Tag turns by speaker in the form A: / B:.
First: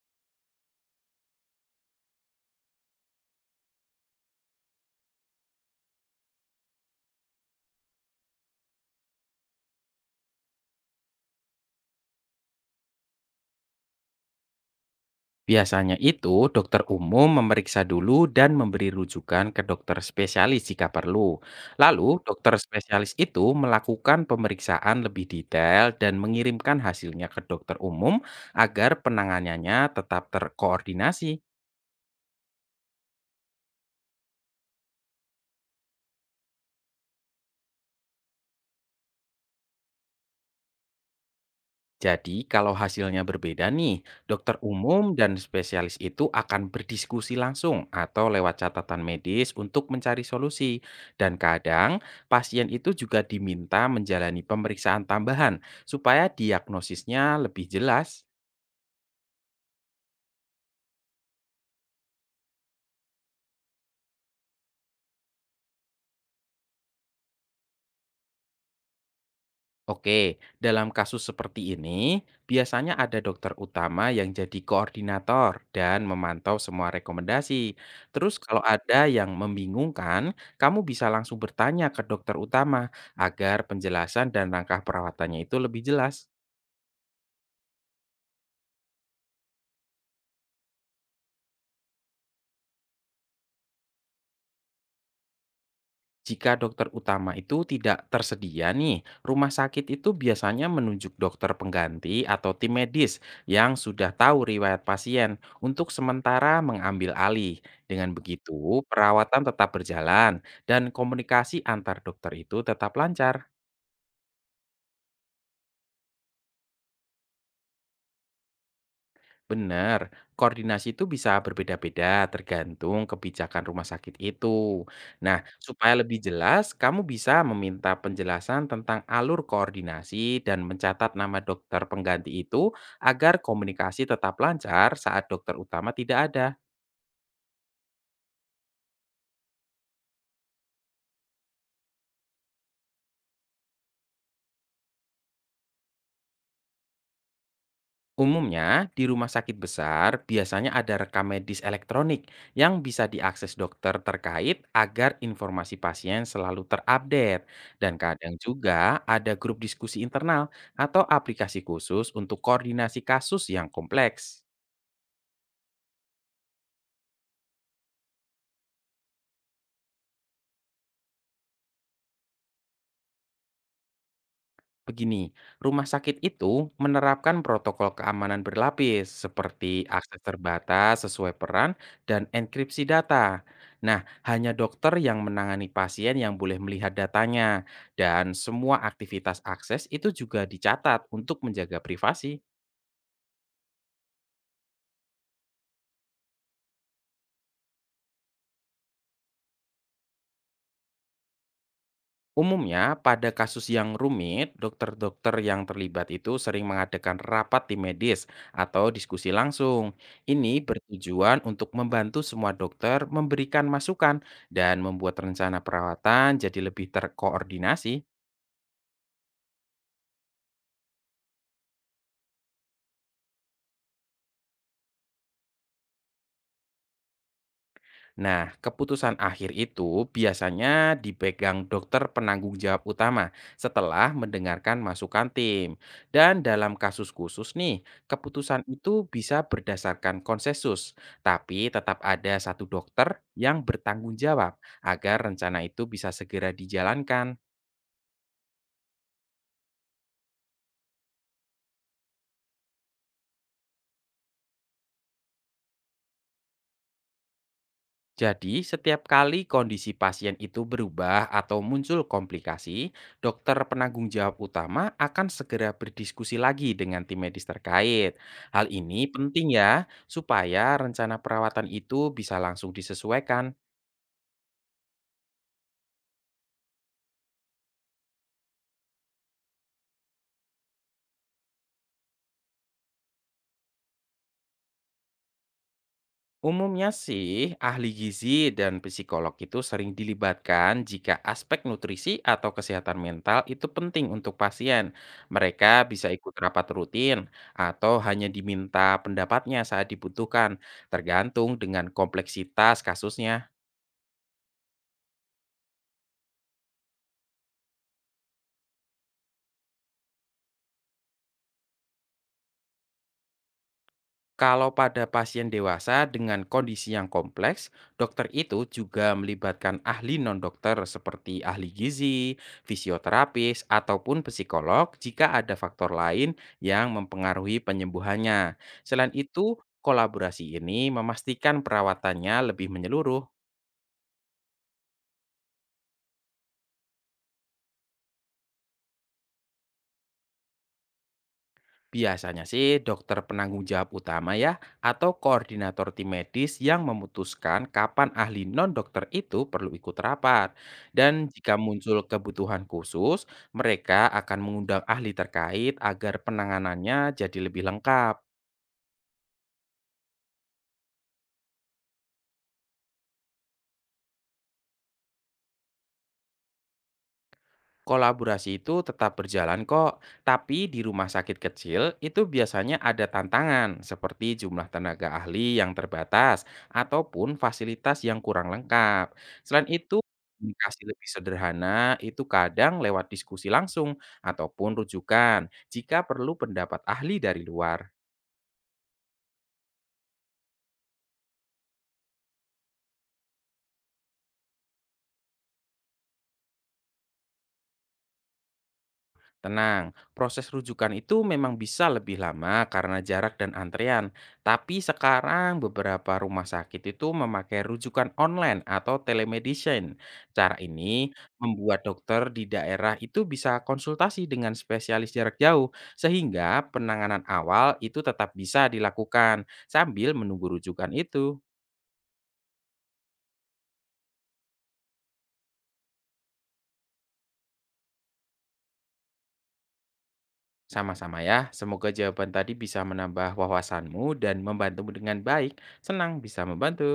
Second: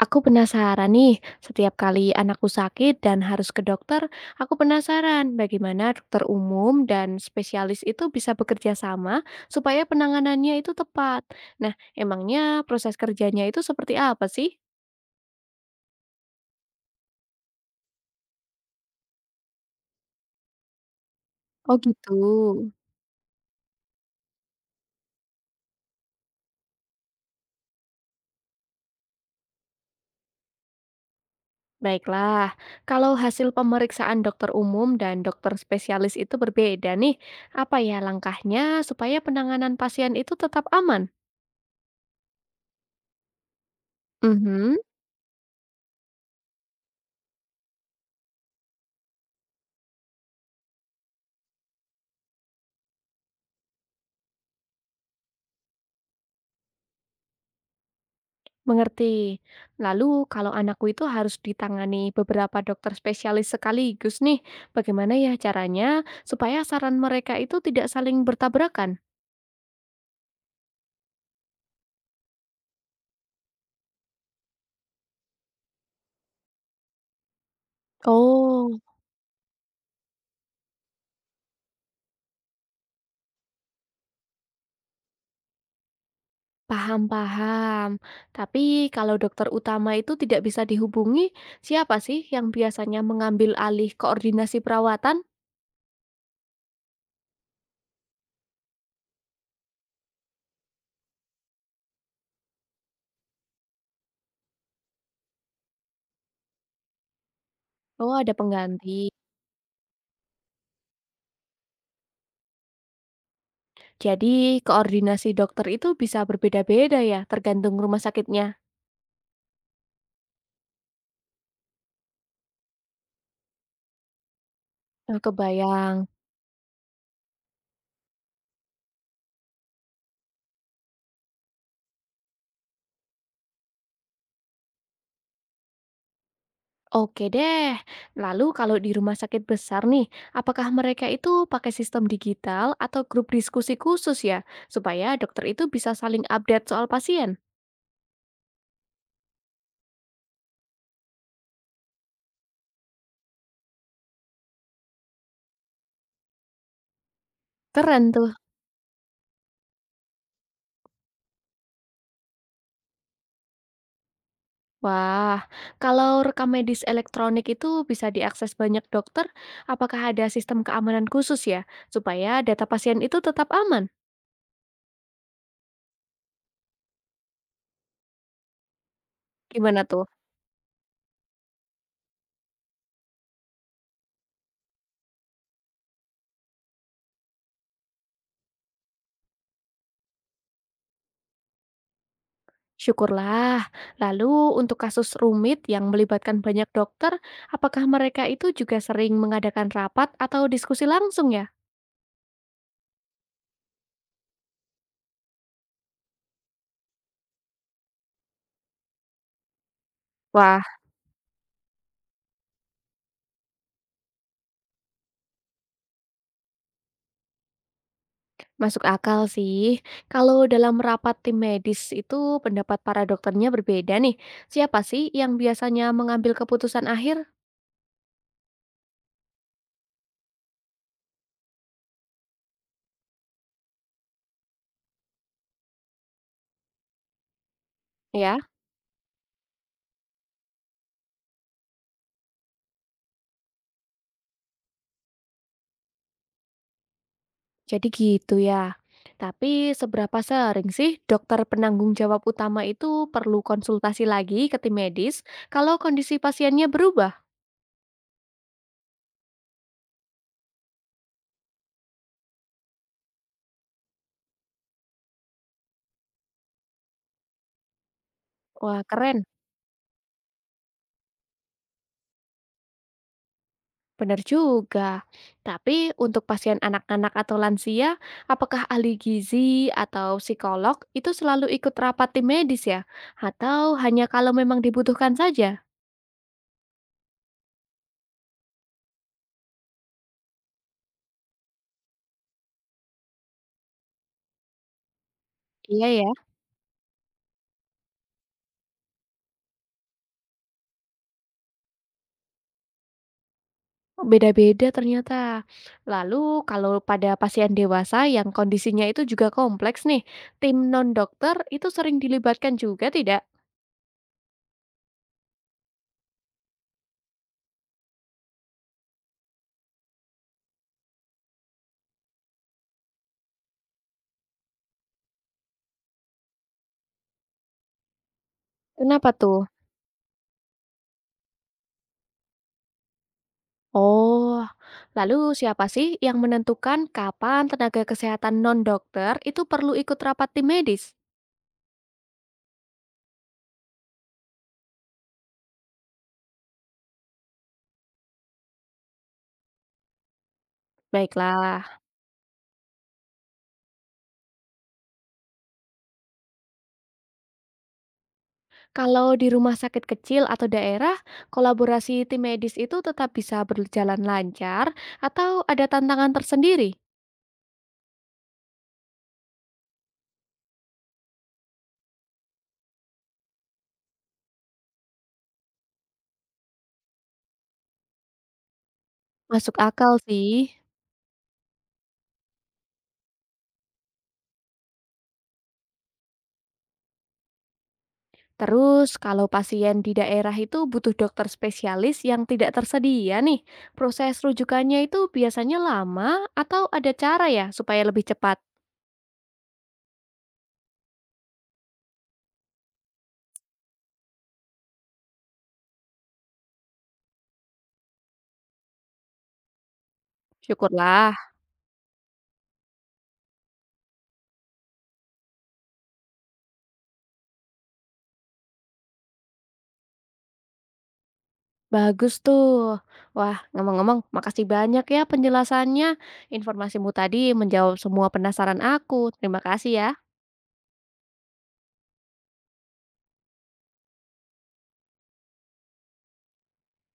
A: Aku penasaran nih, setiap kali anakku sakit dan harus ke dokter, aku penasaran bagaimana dokter umum dan spesialis itu bisa bekerja sama supaya penanganannya itu tepat. Nah, emangnya proses kerjanya itu seperti apa sih?
B: Biasanya itu, dokter umum memeriksa dulu dan memberi rujukan ke dokter spesialis jika perlu.
A: Oh gitu.
B: Lalu, dokter spesialis itu melakukan pemeriksaan lebih detail dan mengirimkan hasilnya ke dokter umum agar penanganannya tetap terkoordinasi.
A: Baiklah, kalau hasil pemeriksaan dokter umum dan dokter spesialis itu berbeda nih, apa ya langkahnya supaya penanganan pasien itu tetap aman?
B: Jadi, kalau hasilnya berbeda nih, dokter
A: Mhm.
B: umum dan spesialis itu akan berdiskusi langsung atau lewat catatan medis untuk mencari solusi. Dan kadang, pasien itu juga diminta menjalani pemeriksaan tambahan supaya diagnosisnya lebih jelas.
A: Mengerti. Lalu kalau anakku itu harus ditangani beberapa dokter spesialis sekaligus nih, bagaimana ya caranya supaya saran mereka itu tidak saling bertabrakan?
B: Oke, dalam kasus seperti ini, biasanya ada dokter utama yang jadi koordinator dan memantau semua rekomendasi. Terus kalau
A: Oh,
B: ada yang membingungkan, kamu bisa langsung bertanya ke dokter utama agar penjelasan dan langkah perawatannya itu lebih jelas.
A: paham-paham. Tapi kalau dokter utama itu tidak bisa dihubungi, siapa sih yang biasanya mengambil alih koordinasi perawatan?
B: Jika dokter utama itu tidak tersedia nih, rumah sakit itu biasanya menunjuk dokter pengganti atau tim medis yang sudah tahu riwayat pasien untuk sementara mengambil alih.
A: Oh,
B: Dengan
A: ada
B: begitu,
A: pengganti.
B: perawatan tetap berjalan dan komunikasi antar dokter itu tetap lancar.
A: Jadi, koordinasi dokter itu bisa berbeda-beda ya, tergantung rumah sakitnya.
B: Benar, koordinasi itu bisa berbeda-beda tergantung kebijakan rumah sakit itu.
A: Oh,
B: Nah,
A: kebayang.
B: supaya lebih jelas, kamu bisa meminta penjelasan tentang alur koordinasi dan mencatat nama dokter pengganti itu agar komunikasi tetap lancar saat dokter utama tidak ada.
A: Oke deh. Lalu kalau di rumah sakit besar nih, apakah mereka itu pakai sistem digital atau grup diskusi khusus ya, supaya dokter itu bisa saling update soal pasien?
B: Umumnya, di rumah sakit besar biasanya ada rekam medis elektronik yang bisa diakses dokter terkait agar informasi pasien selalu terupdate. Dan
A: Keren tuh.
B: kadang juga ada grup diskusi internal atau aplikasi khusus untuk koordinasi kasus yang kompleks.
A: Wah, kalau rekam medis elektronik itu bisa diakses banyak dokter, apakah ada sistem keamanan khusus ya, supaya data pasien itu tetap aman?
B: Begini, rumah sakit itu menerapkan protokol keamanan berlapis
A: Gimana
B: seperti
A: tuh?
B: akses terbatas sesuai peran dan enkripsi data. Nah, hanya dokter yang menangani pasien yang boleh melihat datanya dan semua aktivitas akses itu juga dicatat untuk menjaga privasi.
A: Syukurlah. Lalu untuk kasus rumit yang melibatkan banyak dokter, apakah mereka itu juga sering mengadakan rapat atau diskusi langsung ya?
B: Umumnya, pada kasus yang rumit, dokter-dokter yang terlibat itu sering mengadakan rapat tim medis atau diskusi langsung. Ini
A: Wah,
B: bertujuan untuk membantu semua dokter memberikan masukan dan membuat rencana perawatan jadi lebih terkoordinasi.
A: masuk akal sih. Kalau dalam rapat tim medis itu pendapat para dokternya berbeda nih. Siapa sih yang biasanya mengambil keputusan akhir?
B: Nah, keputusan akhir itu biasanya dipegang dokter penanggung jawab utama setelah mendengarkan masukan tim. Dan dalam kasus khusus nih,
A: Ya,
B: keputusan itu bisa berdasarkan konsensus, tapi tetap ada satu dokter yang bertanggung jawab agar rencana itu bisa segera dijalankan.
A: jadi gitu ya. Tapi seberapa sering sih dokter penanggung jawab utama itu perlu konsultasi lagi ke tim medis kalau kondisi pasiennya berubah?
B: Jadi, setiap kali kondisi pasien itu berubah atau muncul komplikasi, dokter penanggung jawab utama akan segera berdiskusi lagi dengan tim medis terkait. Hal
A: Wah,
B: ini
A: keren.
B: penting ya, supaya rencana perawatan itu bisa langsung disesuaikan.
A: Benar juga. Tapi untuk pasien anak-anak atau lansia, apakah ahli gizi atau psikolog itu selalu ikut rapat tim medis ya? Atau hanya kalau memang dibutuhkan saja?
B: Umumnya sih, ahli gizi dan psikolog itu sering dilibatkan jika aspek nutrisi atau kesehatan mental itu penting untuk pasien. Mereka
A: Iya ya,
B: bisa ikut rapat rutin atau hanya diminta pendapatnya saat dibutuhkan, tergantung dengan kompleksitas kasusnya.
A: oh, beda-beda ternyata. Lalu kalau pada pasien dewasa yang kondisinya itu juga kompleks nih, tim non-dokter itu sering dilibatkan juga tidak?
B: Kalau pada pasien dewasa dengan kondisi yang kompleks, dokter itu juga melibatkan ahli non-dokter seperti ahli gizi, fisioterapis, ataupun psikolog jika ada faktor lain yang mempengaruhi penyembuhannya.
A: Kenapa
B: Selain
A: tuh?
B: itu, kolaborasi ini memastikan perawatannya lebih menyeluruh.
A: Oh, lalu siapa sih yang menentukan kapan tenaga kesehatan non-dokter itu perlu ikut rapat tim medis?
B: Biasanya sih dokter penanggung jawab utama ya atau koordinator tim medis yang memutuskan kapan ahli non-dokter itu perlu ikut rapat. Dan jika
A: Baiklah,
B: muncul kebutuhan khusus, mereka akan mengundang ahli terkait agar penanganannya jadi lebih lengkap.
A: kalau di rumah sakit kecil atau daerah, kolaborasi tim medis itu tetap bisa berjalan lancar atau ada tantangan tersendiri?
B: Kolaborasi itu tetap berjalan kok, tapi di rumah sakit kecil itu biasanya ada tantangan seperti jumlah tenaga ahli yang terbatas ataupun fasilitas yang kurang lengkap.
A: Masuk
B: Selain
A: akal
B: itu,
A: sih.
B: komunikasi lebih sederhana itu kadang lewat diskusi langsung ataupun rujukan jika perlu pendapat ahli dari luar.
A: Terus, kalau pasien di daerah itu butuh dokter spesialis yang tidak tersedia nih, proses rujukannya itu biasanya lama atau ada cara ya supaya lebih cepat?
B: Tenang, proses rujukan itu memang bisa lebih lama karena jarak dan antrean. Tapi sekarang beberapa rumah sakit itu memakai rujukan online atau telemedicine. Cara ini
A: Syukurlah.
B: membuat dokter di daerah itu bisa konsultasi dengan spesialis jarak jauh sehingga penanganan awal itu tetap bisa dilakukan sambil menunggu rujukan itu.
A: Bagus tuh. Wah, ngomong-ngomong, makasih banyak ya penjelasannya. Informasimu tadi menjawab semua penasaran aku. Terima kasih ya.
B: Sama-sama ya, semoga jawaban tadi bisa menambah wawasanmu dan membantumu dengan baik. Senang bisa membantu.